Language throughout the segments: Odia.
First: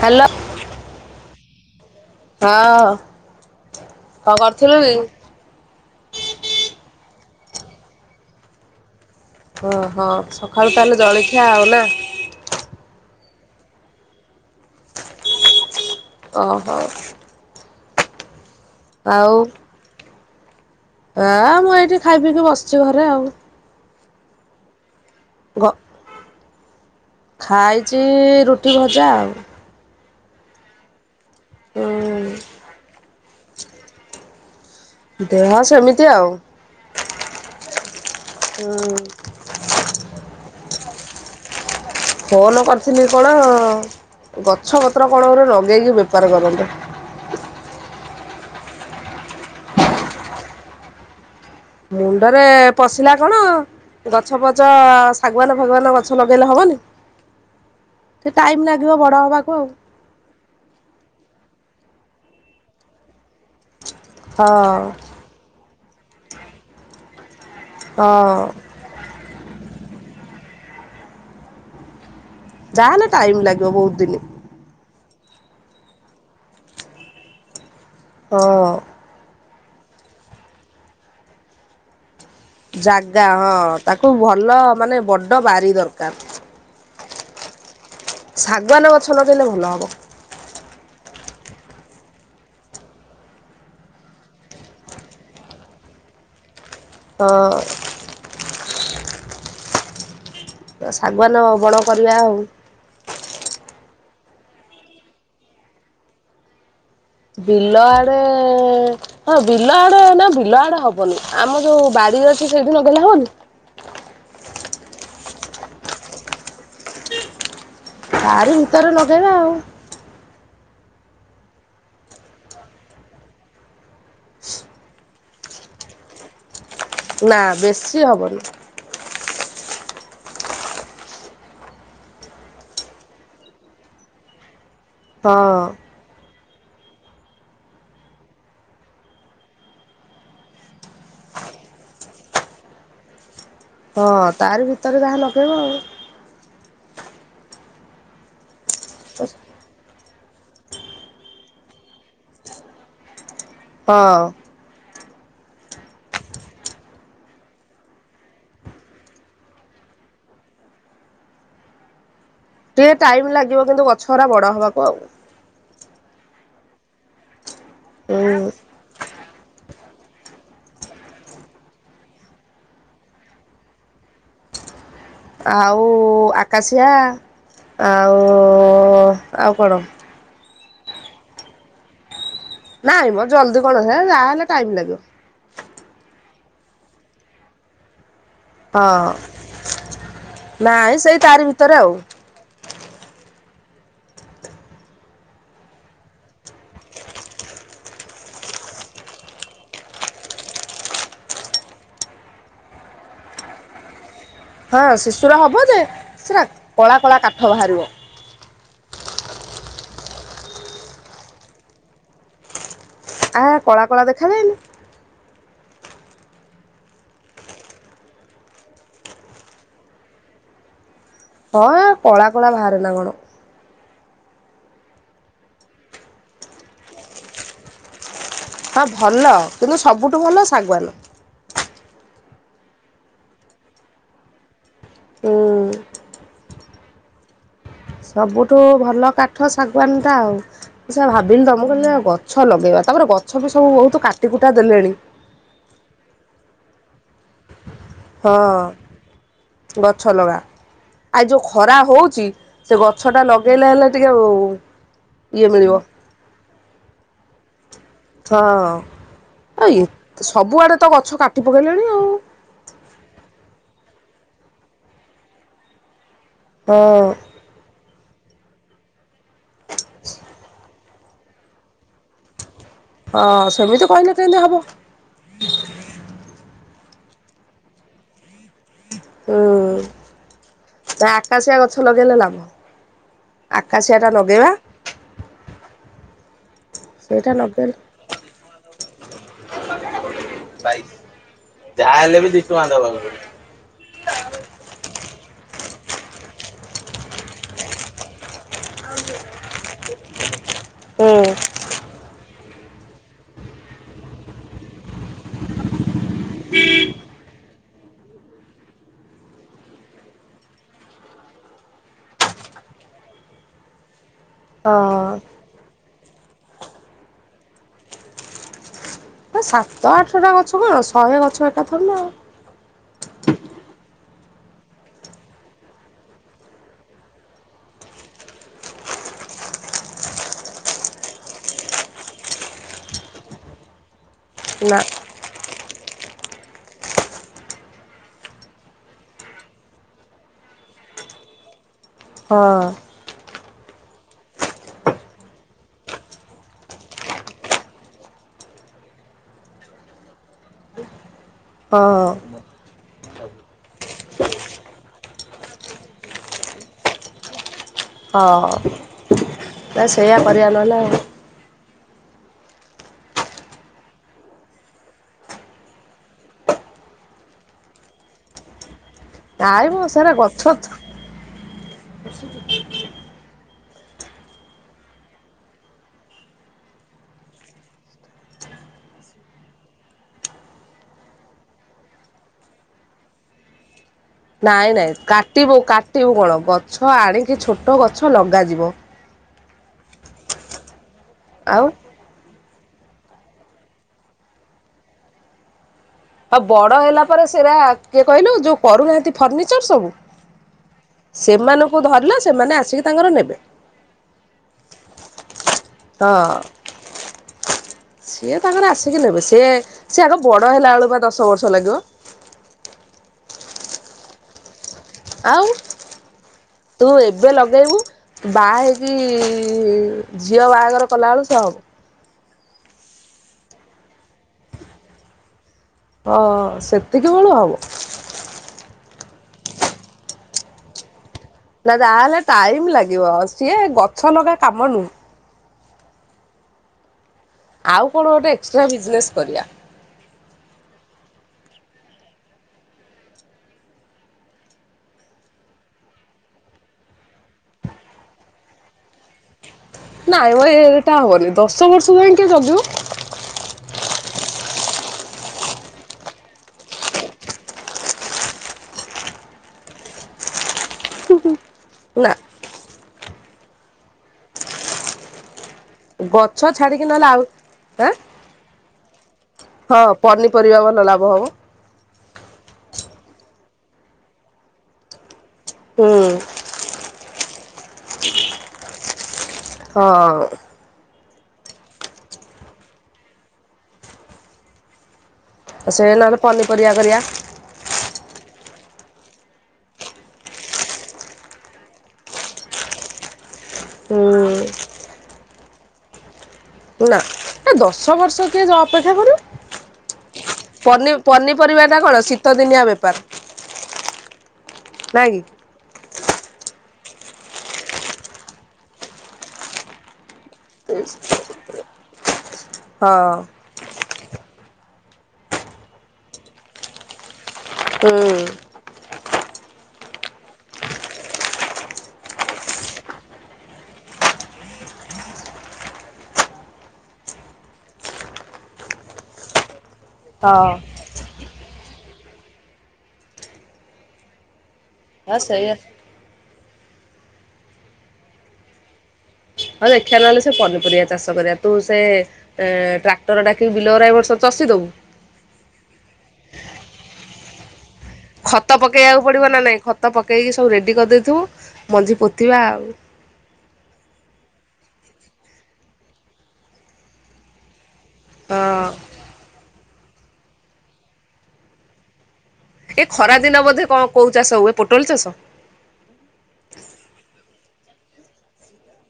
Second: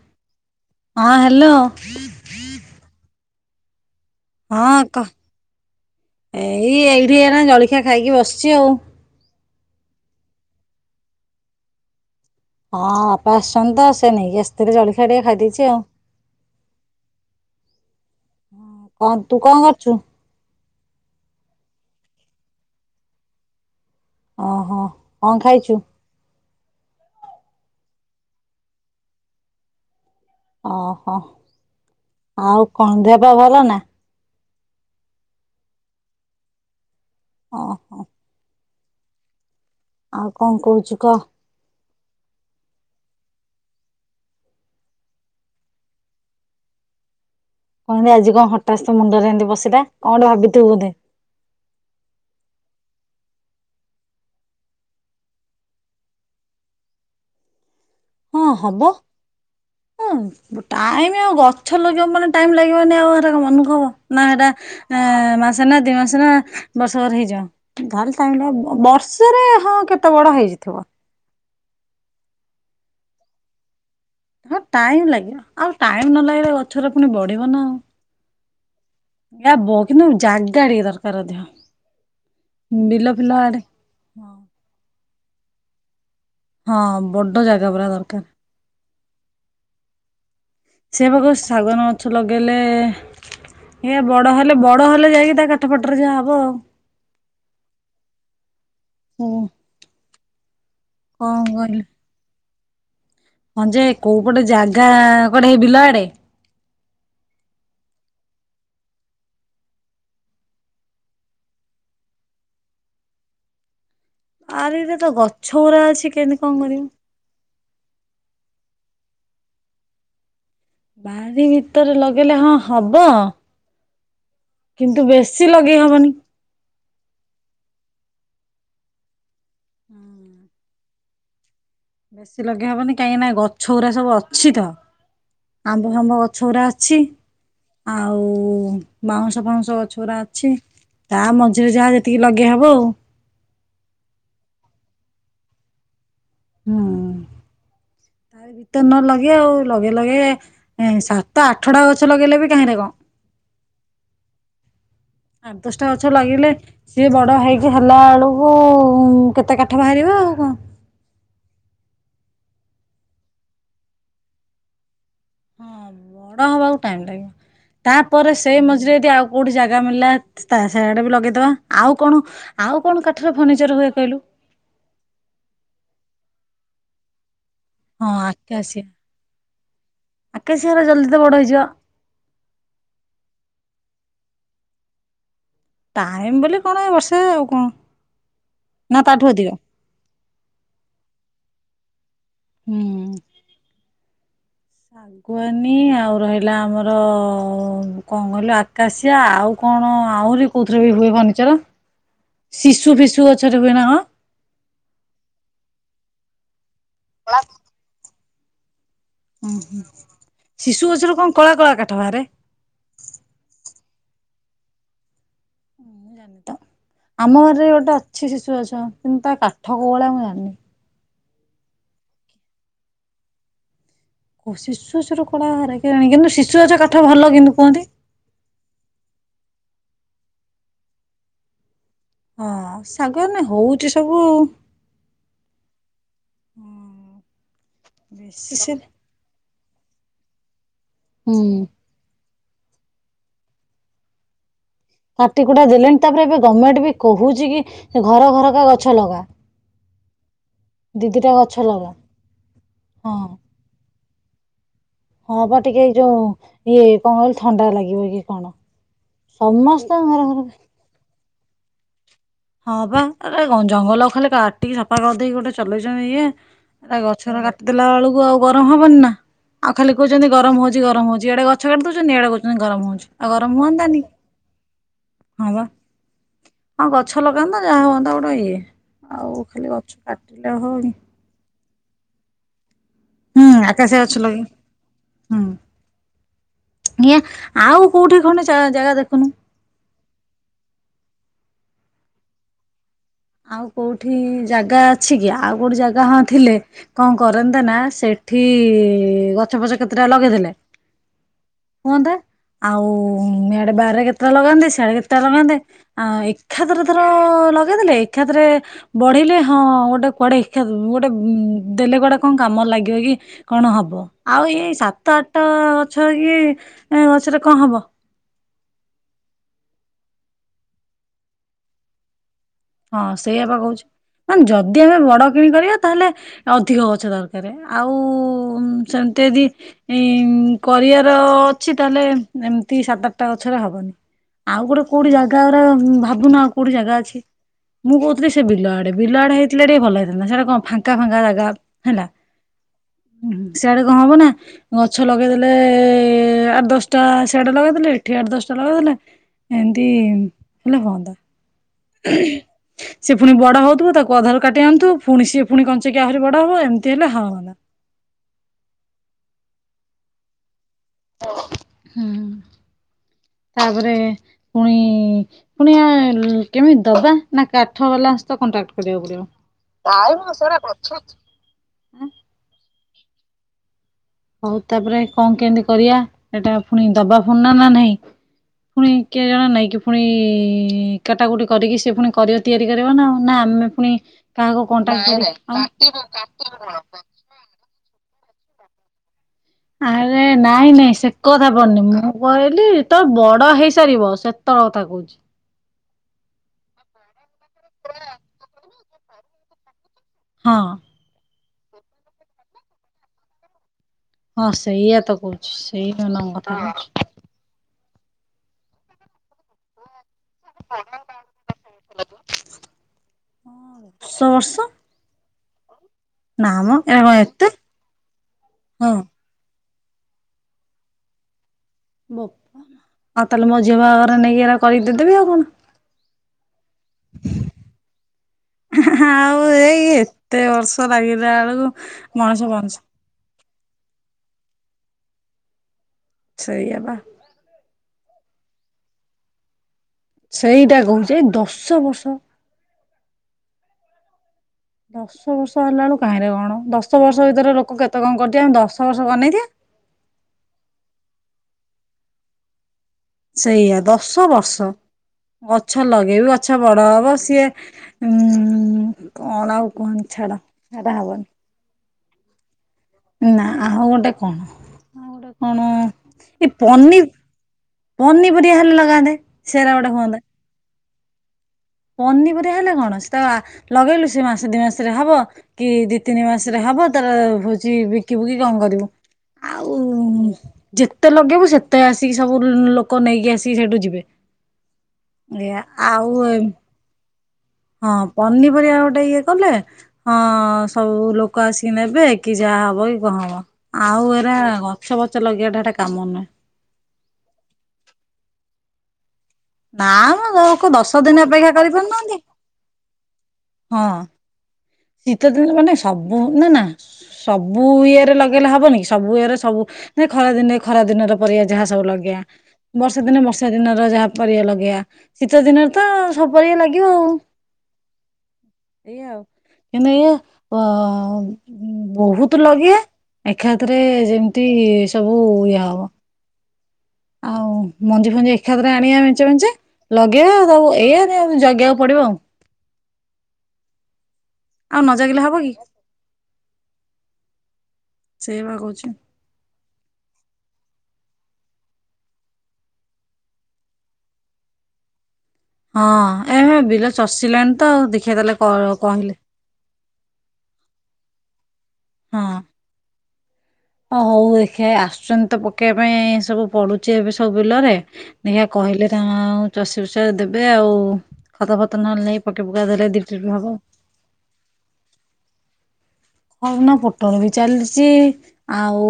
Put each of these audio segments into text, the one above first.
ହ୍ୟାଲୋ [inaudible] ହଁ ହ୍ୟାଲୋ। [inaudible] ହଁ [inaudible] ହଁ କି? କହ ଏଇ ଏଇଠି ନା ଜଳିଖିଆ ଖାଇକି ବସିଛି ଆଉ। ହଁ ହଁ ସକାଳୁ ତାହେଲେ ଜଳଖିଆ ଆଉ ନା। ହଁ ବାପା ଆସିଛନ୍ତି ତ ସେ ନେଇକି ଆସିଥିଲେ ଜଳଖିଆ ଟିକେ ଖାଇଦେଇଛି ଆଉ। ଓହୋ। ହ ଆଉ ତୁ କଣ କରୁଛୁ? ଆ ମୁଁ ଏଇଠି ଖାଇ ପିକି ବସିଛି ଘରେ ଆଉ। ଓହଁ କଣ୍ ଖାଇଚୁ? ଖାଇଚି ରୁଟି ଭଜା ଆଉ। [inaudible] ଓହୋ [inaudible] ହୁଁ ଆଉ କଣ ଦେ ବା ଭଲ ନା ଦେହ ସେମିତି ଆଉ। ଓ ହୋ। [inaudible] ହୁଁ [inaudible] ଆଉ କଣ କହୁଚି କ [inaudible] [inaudible] ଫୋନ କରିଥିଲି କଣ ଗଛ ପତ୍ର କଣ ଗୋଟେ ଲଗେଇକି ବେପାର କରନ୍ତୁ। [inaudible] [unintelligible] କଣ୍ ଆଜି କଣ ହଠାଥ୍ ତ ମୁଣ୍ଡରେ ଏମିତି ପଶିଲା କଣ୍ ଗୋଟେ ଭାବିଥିବୁ ବୋଧେ [inaudible] [inaudible] ମୁଣ୍ଡରେ ପଶିଲା କଣ ଏ ଗଛ ପଛ ଶାଗୁଆନ୍ ଫଗୁଆନ୍ ଗଛ ଲଗେଇଲେ ହବନି? ଟିକେ ହଁ ଟାଇମ ହବ ଲାଗିବ ବଡ ହବାକୁ ଆଉ [inaudible] ହଁ ଟାଇମ୍ ଆଉ ଗ [unintelligible] ଛ ଲଗେଇବ ମାନେ ଟାଇମ୍ ଲାଗିବନି ଆଉ ଏଟା କଣ ଆଉ ହବ। [inaudible] ନା ଏଇଟା ଏଁ [unintelligible] ମାସେନା ଦି ମାସ ନା [unintelligible] ବର୍ଷ ଘର ହେଇଯିବ। ହଁ ଭାରି ହଁ [unintelligible] ବର୍ଷରେ ହଁ କେ କେତେ ବଡ ହେଇଯିଇଥିବ। [inaudible] ଯାହାହେଲେ ଟାଇମ ଲାଗିବ ବହୁତ ଦିନି ହଁ ଟାଇମ୍ ଲାଗିବ ଆଉ ଟାଇମ୍ ନ ଲାଗିଲ ଗଛରେ ପୁଣି ବଢିବ ନା ଆଉ [inaudible] ହଁ [inaudible] ଏବୋ କିନ୍ତୁ ଜାଗା ଟିକେ ଦରକାର ଅଧିକ। ବିଲ ଜାଗା ଫିଲ ହଁ ଆଡେ। ତାକୁ ଭଲ ମାନେ ବଡ ବାରି ଦରକାର। ହଁ ବଡ ଜାଗା ପୁରା ଦରକାର। ଛଲ ଗେଲେ ଭଲ ହବ। [inaudible] ସେ ପାଖ ଶାଗନ ଗଛ ଲଗେଇଲେ [inaudible] ଏଇ ବଡ ହେଲେ ବଡ ହେଲେ ଯାଇକି ତା କାଠପାଠ ରେ ଯାହା ହବ ଆଉ। [inaudible] ହଁ। [inaudible] [inaudible] ହଁ। [inaudible] [unintelligible] ଶାଗୁଆାନ ବଣ କରିବା ଆଉ ହଁ ଯେ କୋଉ ପଟେ ଜାଗା କଡେ ହେଇ ବିଲ ଆଡେ। ବିଲ ଆଡେ ହଁ ବିଲ ଆଡେ ନା ବିଲ ଆଡେ ହବନି ଆମ ଯୋଉ ବାଡି ଅଛି ସେଇଠି ନଗଲେ ହଅନି। [inaudible] ଆରେ ଏଇଟା ତ ଗଛ ଗୁରା ଅଛି କେମିତି କଣ କରିବି। ଶାରୁ ଭିତର ଲଗେଇବା ଆଉ। ବହାରି ଭିତରେ ଲଗେଇଲେ ହଁ ହବ କିନ୍ତୁ ବେଶୀ ଲଗେଇ ହବନି। ନା ବେଶି ହବନି। ବେଶୀ ଲଗେଇ ହବନି କାହିଁକି ନା ଗଛଗୁରା ସବୁ ଅଛିତ। ହଁ। ଆମ୍ବ ଫାମ୍ବ ଗଛଗୁରା। ଛି ଆଉ ବାଉଁଶ ଫାଉଁଶ ଗଛଗୁରା ଅଛି ତା ମଝିରେ ଯାହା ଯେତିକି ଲଗେଇହବ ଆଉ। ହଁ ତାରି ଭିତରେ ଯାହା ଲଗେଇବ ଆଉ। ହୁଁ ତା ଭି। ତେ ନ ଲଗେ ଆଉ ଲଗେ ଲଗେ। ସାତଆଠଟା ଗଛ ଲଗେଇଲେ ବି କାହିଁରେ କଣ। ହଁ। ଆଠ ଦଶଟା ଗଛ ଲାଗିଲେ ସିଏ ବଡ ହେଇକି ହେଲା ବେଳକୁ କେତେ କାଠ ବାହାରିବା ଆଉ କଣ। ଟିକେ ଟାଇମ ଲାଗିବ କିନ୍ତୁ ଗଛରା ବଡ ହବାକୁ ଆଉ। ହଁ ବଡ ହବାକୁ ଟାଇମ ଲାଗିବ। ତାପରେ ହୁଁ ସେଇ ମଝିରେ ଯଦି ଆଉ। କୋଉଠି ଜାଗା ମଳିଲା ତା ସେଆଡେ ବି ଲଗେଇଦବା ଆଉ କଣ ଆଉ କଣ କାଠରେ ଫର୍ଣିିଚର ହୁଏ କହିଲୁ। ଆଉ ଆକାଶିଆ। ହଁ ଆଉ ଆଉ କଣ। କେଶିଆ ଗୁରା ଜଲ୍ଦି ତ ବଡ଼ ହେଇଯିବ। ନାଇଁ ମ ଜଲଦି କଣ ଯାହାହଲେ ଟାଇମ ଲାଗିବ। ଟାଇମ ବୋଲି କଣ ବର୍ଷେ ଆଉ କଣ? ନା ହଁ ତାଠୁ ଅଧିକ ନାଇଁ ସେଇ ତାରି ଭିତ ତରେ ଆଉ। ହୁଁ। ଶାଗୁଆାନୀ ଆଉ ରହିଲା ଆମର କଣ କହିଲୁ ଆକାଶିଆ ଆଉ କଣ ଆହୁରି କୋଉଥିରେ ବି ହୁଏ ଫନିଚର ଶିଶୁ ଫିଶୁ ଗଛରେ ହୁଏ ନା କଣ। ହଁ ଶିଶୁରା ହବ ଯେ ସେରା । କଳା କଳା କାଠ ବାହହାରିବ। ଉ ହୁଁ ଶିଶୁ ଗଛରୁ କଣ କଳା କଳା କାଠ ବାହାରେ। ଆ କଳା କଳା ଦେଖାାଯାଏନି। ମୁଁ ଜାଣିନି ତ ଆମ ଘରେ ଗୋଟେ ଅଛି ଶିଶୁ ଗଛ କିନ୍ତୁ ତା କାଠ କୋଉ ଭଳିଆ ମୁଁ ଜାଣିନି। ହଁ କଳା କଳା ବାହରେ ନା କଣ। ଶିଶୁ ଗଛରୁ କଳା ବାହାରେ କେଜାଣି କିନ୍ତୁ ଶିଶୁଛ କାଠ ଭଲ କିନ୍ତୁ କୁହନ୍ତି। ହଁ ଭଲ କିନ୍ତୁ ସବୁଠୁ ଭଲ ଶାଗୁଆନ। ହଁ ଶାଗୁଆନ ରେ ହୋଉଛି ସବୁ ଆଉ। ହୁଁ ହୁଁ। ସବୁଠୁ ଭଲ କାଟ। ଠ ଶାଗୁଆନ ଟା ଆଉ। ସେୟା ହୁଁ ଭାବିଲି ତ ମୁ କହିଲି ଦେଖିଆ ଗ ଗଛ ଲଗେଇବା ତାପରେ ଗଛ ବି ସବୁ ବହୁତ କାଟିକୁୁଟା। କାଟିକୁଟା ଦେଲେଣି ତାପରେ ବି। ଗଭର୍ଣ୍ଣମେଣ୍ଟ ବି କହୁଛି କି। ଘର ହଁ ଘରକା ଗଛ ଲଗା ଗଛ ଲଗା ଦି ଆ ଦିଟା ଯୋଉ ଗଛ ଖରା ଲଗା ହଉଛି ସେ ଗଛ ଟା ହଁ। ଲଗେଇଲେ ହେଲେ ଟିକେ ଟିକିଏ [inaudible] ହଁ ବା ଟିକେ ଏଇ ଯୋଉ ଇଏ କଣ କହଲେ ଥଣ୍ଡା ଲାଗେ। କ କଣ। ଆ ସମସ୍ତଙ୍କ ଘର ଘର ସବୁଆଡେ ତ ଗଛ। କାଟି ପକେଇଲେଣି ଆଉ। ହଁ ବା ଜଙ୍ଗଲ ଖାଲି କାଟିକି ସଫା କରିଦେଇକି ଗୋଟେ ଚଲେଇଛନ୍ତି ଇଏ ହଁ ଗଛର କାଟିଦେଲା ବେଳକୁ ଆଉ ଗରମ ହବନି ନା ଆଉ ଖାଲି କହୁଛନ୍ତି ଗରମ ହଉଛି ଗରମ ହଉଛି ଆଡେ ଗଛ କାଟିି ଦଉଛନ୍ତିଇଆଡେ ଗଛ ଗରମ ହଉଛି ଆଉ ହଁ ଗରମ ସେମିତି ହୁଅନ୍ନ୍ତାନି କହିଲେ କେମିତି ହବ ହଁ ବା ହଁ କ ଅଛ ଲଗାତା ଯାହା ହନ୍ତା ଗୋଟେ ଇଏ। ହୁଁ ଆଉ ଖାଲି ଗଛ କାଟିଲେ ବେଳ ହଉନ ଗେ ଲ ଲାଭ। ହୁଁ ଆକାଶିଆ ଆକାଶେ ଟା ଅଛ ଲ ଲଗେଇବା ହୁଁ। ସେଇଟା ଲଗେଇଲେ ଆଉ କୋଉଠି ଖଣେ ଜାଗା ଦେଖ। ଭାଇ ଯାହା ହେଲେ ବି ଦିଶ ବାଧବା ଆଉ କୋଉଠି ଜାଗା ଅଛି କି ଆଉ ଗୋଟେ ଜାଗା ହଁ ଥିଲେ କଣ କରନ୍ତାେ ନା ସେଠି ଗଛ ପଛ କେତେଟା ଲଗେଇଲେ। ହୁଁ। ହୁହନ୍ତା ଆଉଆଡେ ବାରାରେ କେତେଟା ଲଗାନ୍ତେ ସିଆଡେ କେତେଟା ଲଗାନ୍ତେ ଆ ଏକାଥରଥର ଲଗାଦେଲେ। ଶିକ୍ଷତରେ ବଢିଲେ ହଁ ଗୋଟେ କୁଆଡେ ଗୋଟେ ଦେଲେ ଗୁଡେ କଣ କାମ ଲାଗିବ କି କଣ ହବ। ଆଉ ଏଇ ସାତ ଆଠ ଗଛ କି ଏ ଗଛରେ କଣ ହବ। ସାତଶହ ଆଠଶ ଟା ଗଛ କଣ ଶହେ ଗଛ ଏଟା ଧର ନା ଆଉ। ହଁ ସେଇଆ ବା କହୁଛି ମାନେ ଯଦି ଆମେ ବଡ କିଣ କରିବା ତାହେଲେ ଅଧିକ ଗଛ ଦରକାର ଆଉ ସେମିତି ଯଦି କରିବାର ଅଛି ତାହେଲେ ଏମିତି ସାତ ଆଠଟା ଗଛରେ ହବନି। ଆଉ ନା ଗୋଟେ କୋଉଠି ଜାଗା। ଟା ଭାବୁନ ଆଉ କୋଉଠି ଜାଗା ଅଛି? ମୁଁ କହୁଥିଲି ସେ ବିଲଆଡେ ବିଲଆଡେ ହେଇଥିଲେ ଟିକ ଭଲ ହେଇଥାନ୍ତା ସେଟା କଣ ଫାଙ୍କା ଫାଙ୍କା ଜାଗା ହେଲା ହଁ [inaudible] ହ। ସିଆଡେ କଣ ହବ ନା ଗଛ ଲଗେଇଦେଲେ ଆଠ ଦଶଟା ସିଆଡେ ଲଗେଇଦେଲେ ଏଠି ଆଠ ଦଶଟା ଲଗେଇଦେଲେ ଏମିତି ହେଲେ ହୁଅନ୍ତା। ହଁ। ସେ ପୁଣି ବଡ ହଉଥିବ ତାକୁ ଅଧାର କାଟି ଆଣୁଥିବୁ ପୁଣି ସିଏ ପୁଣି କଞ୍ଚକ ଆହୁରି ବଡ ହବ ଏମିତି ହେଲେ ହବ ହଁ ନା ସେୟା କରିବା ନହେଲେ ଆଉ ହଁ ତାପରେ ପୁଣି ପୁଣି ଆ କେମିତି ଦବା ନା କାଠ ବାଲାସହ କଣ୍ଟାକ୍ଟ କରିବାକୁ ନାଇଁ ମ ସେରା ଗଛ ପଡିବ। [unintelligible] [unintelligible] ହଉ ତାପରେ କଣ କେମିତି କରିବା ଏଟା ପୁଣି ଦବା ପୁଣି ନା ନା ନାଇଁ ପୁଣି କିଏ ଜଣେ ନାଇଁକି ପୁଣି କାଟା କୁଟି କରିକି ସେ ପୁଣି କରି ତିଆରି କରିବ ନା ଆଉ ନା ଆମେ ପୁଣି କାହାକୁ ନାଇଁ ନାଇଁ କଣ୍ଟାକ୍ଟ କାଟିବୁ କାଟିବୁ କଣ କରି ଗଛ ଆଉ ଆଣିକି ଛୋଟ ଗଛ ଲଗାଯିବ। ଆରେ ନାଇଁ ନାଇଁ ସେ କଥା ଆଉ ପଡ଼ିନି ମୁଁ କହିଲି ତ ବଡ ହେଇସାରିବ ସେତେବେଳ କଥା କହୁଛି। ଆଉ ବଡ ହେଲା ପରେ ସେଇରା କିଏ କହିଲୁ ଯୋଉ କରୁନାହାନ୍ତି ଫର୍ଣ୍ନିଚର୍ ସବୁ ହଁ। ସେମାନଙ୍କୁ ଧରିଲା ସେମାନେ ଆସିକି ତାଙ୍କର ନେବେ। ହଁ ସେଇଆ ତ କ ହଁ ସେଇମାନଙ୍କ କଥା କହୁଛି। ସିଏ ତାଙ୍କରେ ଆସିକି ନେବେ ସିଏ ସେ ଆଗ ବଡ ହେଲା ବେଳକୁ ବା ଦଶ ବର୍ଷ ଲାଗିବ। [inaudible] ଶ ବର୍ଷ ଆଉ। ନା ମ ତୁ ଏରା କଣ ଏବେ ଏତେ ଲଗେଇବୁ ବାହା ହଁ ହେଇକି ଝିଅ ବାହାଘର କଲା ବେଳୁ ସେ ହବ। ଆଉ ତାହେଲେ ମୋ ଝିଅ ବାହାଘରରେ ନେଇକି ଏରା କରିକି ଦେଇଦେବି ଆଉ କଣ ହଁ ସେତିକି ବେଳୁ ହବ। ଆଉ ଏଇ ଏତେ ବର୍ଷ ଲାଗି ନା ଯାହେଲେ ଟାଇମ ଲାଗିବ ସିଏ ଗ ଛଲଗା କାମ ନୁ ସେଇଆବା। ଆଉ କଣ ଗୋଟେ ଏକ୍ସଟ୍ରା ବିଜନେସ୍ କରିବା। ସେଇଟା କହୁଛେ ଦଶ ବର୍ଷ। [inaudible] ଦଶ ବର୍ଷ ହେଲା ବେଳକୁ କାହିଁଲେ କଣ ଦଶ ବର୍ଷ ଭିତରେ ଲୋକ କେତେ କଣ କରିଥିବେ ଦଶ ବର୍ଷକୁ ଅନେଇଥିବା। ନାଇଁ ମ ଏଇଟା ହବନି ଦଶ ବର୍ଷ ଯାଏ କିଏ ଜଗିବ। ସେଇଆ ଦଶ ବର୍ଷ ଗଛ ଲଗେଇବି ଗଛ ବଡ ହବ ସିଏ ଉ କଣ ଆଉ କୁହନ୍ତି ଛାଡ ଛାଡ ହବନି। ନା। ନା ଆଉ ଗୋଟେ କଣ ଆ ଗୋଟେ। କଣ ଗଛ ଏଇ ଛାଡିକି ପନି ନହେଲେ ଆଉ ଆଁ ପନିପରିବା ହେଲେ ଲଗାନ୍ତେ ସେଟା ଗୋଟେ ହୁଅନ୍ତା। ହବ ହବ ପନିପରିବା ହେଲା କଣ ସେଟା ଲଗେଇଲୁ ସେ ମାସ ଦି ମାସରେ ହବ। କି ହୁଁ ଦି ତିନି ମାସରେ ହବ। ତାର ହଉଛି ବିକିବୁ କି କଣ କରିବୁ। ଆଉ ହଁ ଯେ। ଯେତେ ଲଗେଇବୁ ସେତେ ଆସିକି ସବୁ ଲୋକ ନେଇକି ଆସିକି ସେଇଠୁ ଯିବେ। ଏଇଆ ଆ ସେ ନହେନେ ଆଉ ପନିପରିବା କରିବା। ହଁ ପନିପରିବା ଗୋଟେ ଇଏ କଲେ ହଁ ସବୁ ଲୋକ ଆସିକି ନେବେ କି ଯାହା ହବ କି କଣ ହବ। ଆଉ ଏରା ହୁଁ ଗ ଗଛ ପଛ ଲଗେଇବାଟା ଏଟା କାମ ନା। ନା ଏ ଦଶ ବର୍ଷ କିଏ ଯେ ଅପେକ୍ଷା ନା ମ କରିବ। ଲୋକ ଦଶ ପନି ଦିନ ଅପେକ୍ଷା ପନିପରିବା ଟା କଣ କରିପାରୁନାହାନ୍ତି। ଶୀତ ଦିନିଆ ବେପାର। ହଁ। ନାଇଁ କି ଶୀତଦିନେ ମାନେ ସବୁ ସବୁ ନା ନା ସବୁ ଇଏରେ ଲଗେଇଲେ ହବନି ସବୁ ଇଏରେ ସବୁ ନା ଖରା ଦିନେ ଖରା ଦିନର ପରିବା ଯାହା ସବୁ ଲଗେଇବା। ବର୍ଷା ହଁ ଦିନ ବର୍ଷା ଦିନ ର ଯାହା ପରିଆ ଲଗେଇବା ଶୀତ ଦିନରେ ତ ସବୁ ପରିଆ ଲାଗିବ ଆଉ। ହୁଁ। ସେଆଉ। କିନ୍ତୁ ଇଏ ଅ-ଅ-ଅ ବହୁତ ଲଗେଇଆ ଏକାଥରେ ଯେମିତି-ତି-ତି ସବୁ-ବୁ-ବୁ ଇଏ ହବ ଆଉ ମଞ୍ଜି ଫଞ୍ଜି ଏକାଥରେ ଆଣିବା ମେଞ୍ଚେ ମେଞ୍ଚେ। ଲଗେଇବା ହଁ ତାକୁ ଏଇଆ। ଜଗିବାକୁ ପଡିବ ଆଉ। ଆଉ ନ ହଁ ଜଗିଲେ ହବ କି। ସେଇଆ ସେଇ ବା କହୁଛି। ହଁ ଦେଖିବା ନହେଲେ ସେ ପନିପରିବା ଚାଷ କରିବା ତୁ ସେ ଏ ଟ୍ରାକ୍ଟର ଡାକି ବିଲ ଗୁରା ଏ ବର୍ଷ ଚଷି ଦବୁ। ହଁ ଏବେ ବିଲ ଚଷିଲାଣି ତ ଆଉ ଦେ ଖତ ପକେଇବାକୁ ପଡିବ ନା ନାଇଁ ଖତ ପକେଇକି ସବୁ ରେଡି କରିଦେଇଥିବୁ। ମଞ୍ଜି ପୋତିବା ଆଉ। ହଁ ହଉ ଦେଖିବା ଆସୁଛନ୍ତି ତ ପକେଇବା ପାଇଁ-ଇଁ-ଇଁ ସବୁ ପଡ଼ୁଛି ଏବେ ସବୁ ବିଲରେ ଦେଖିବା ହଁ କହିଲେ ନା-ନା-ନା ଆଉ ଚଷି ଫଷା ଦେବେ ଆଉ ଖତ ଫତ ନହେଲେ। ପକେଇ ପକା ଏ ଦେଲେ ଦି ଖରା ଟ୍ରିପ୍ ଦିନ ହବ। ବୋଧେ କଣ କୋଉ ଚାଷ ହୁଏ ପୋଟଲ ଚାଷ। ହଉନା ପୋଟଳ ବି ଚାଲିଛି ଆଉ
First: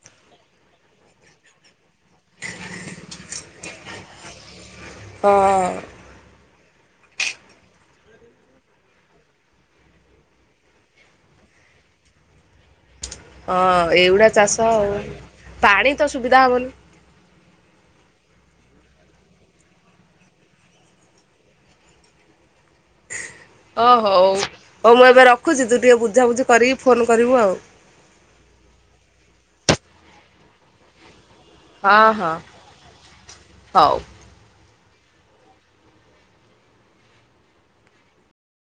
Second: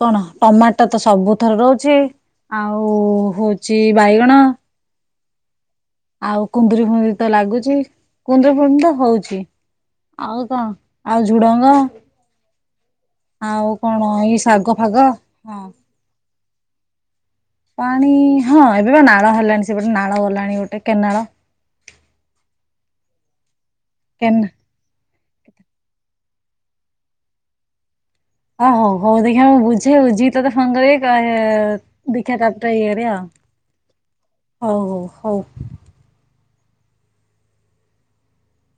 କଣ ଟମାଟୋ ତ ସବୁଥର ରହୁଛି ଆଉ ହଉଛି ବାଇଗଣ। ହଁ। ଆଉ କୁନ୍ଦୁୁର ଫୁନ୍ଦୁରି ତ ଲାଗୁଛି କୁନ୍ଦୁରି ଫୁନ୍ଦୁରି ତ ହଉଛି ଆଉ କଣ ଆଉ ଝୁଡଙ୍ଗ। ଆଉ ହଁ କଣ ଏଇଗୁଡା ଏଇ ଚାଷ ଶାଗ ଆଉ ଫାଗ ହଁ ପାଣି ତ ସୁବିଧା ହବନି। [unintelligible] ପାଣି ହଁ ଏବେ ବା ନାଳ ହେଲାଣି ସେପଟେ ନାଳ ଗଲାଣି ଗୋଟେ କେନାଳ। ଓହୋ ହଉ କେନା ହଉ ମୁଁ ଏବେ ରଖୁ ରଖୁଛି ତୁ ଟିକେ ବୁଝାବୁଝି କରିକି ଫୋନ୍ କରିବୁ ଆଉ। ହଁ ହୋଉ ହଉ ଦେଖିବା ମୁଁ ବୁଝେ ବୁଝିକି ତତେ ଫୋନ କରିକି କହି ଆ ହଁ ହଁ ଦେଖିବା ଟ୍ରାକ୍ଟର ଇଏ ରେ ଆଉ। ହଉ। ହଉ ହଉ ହଉ।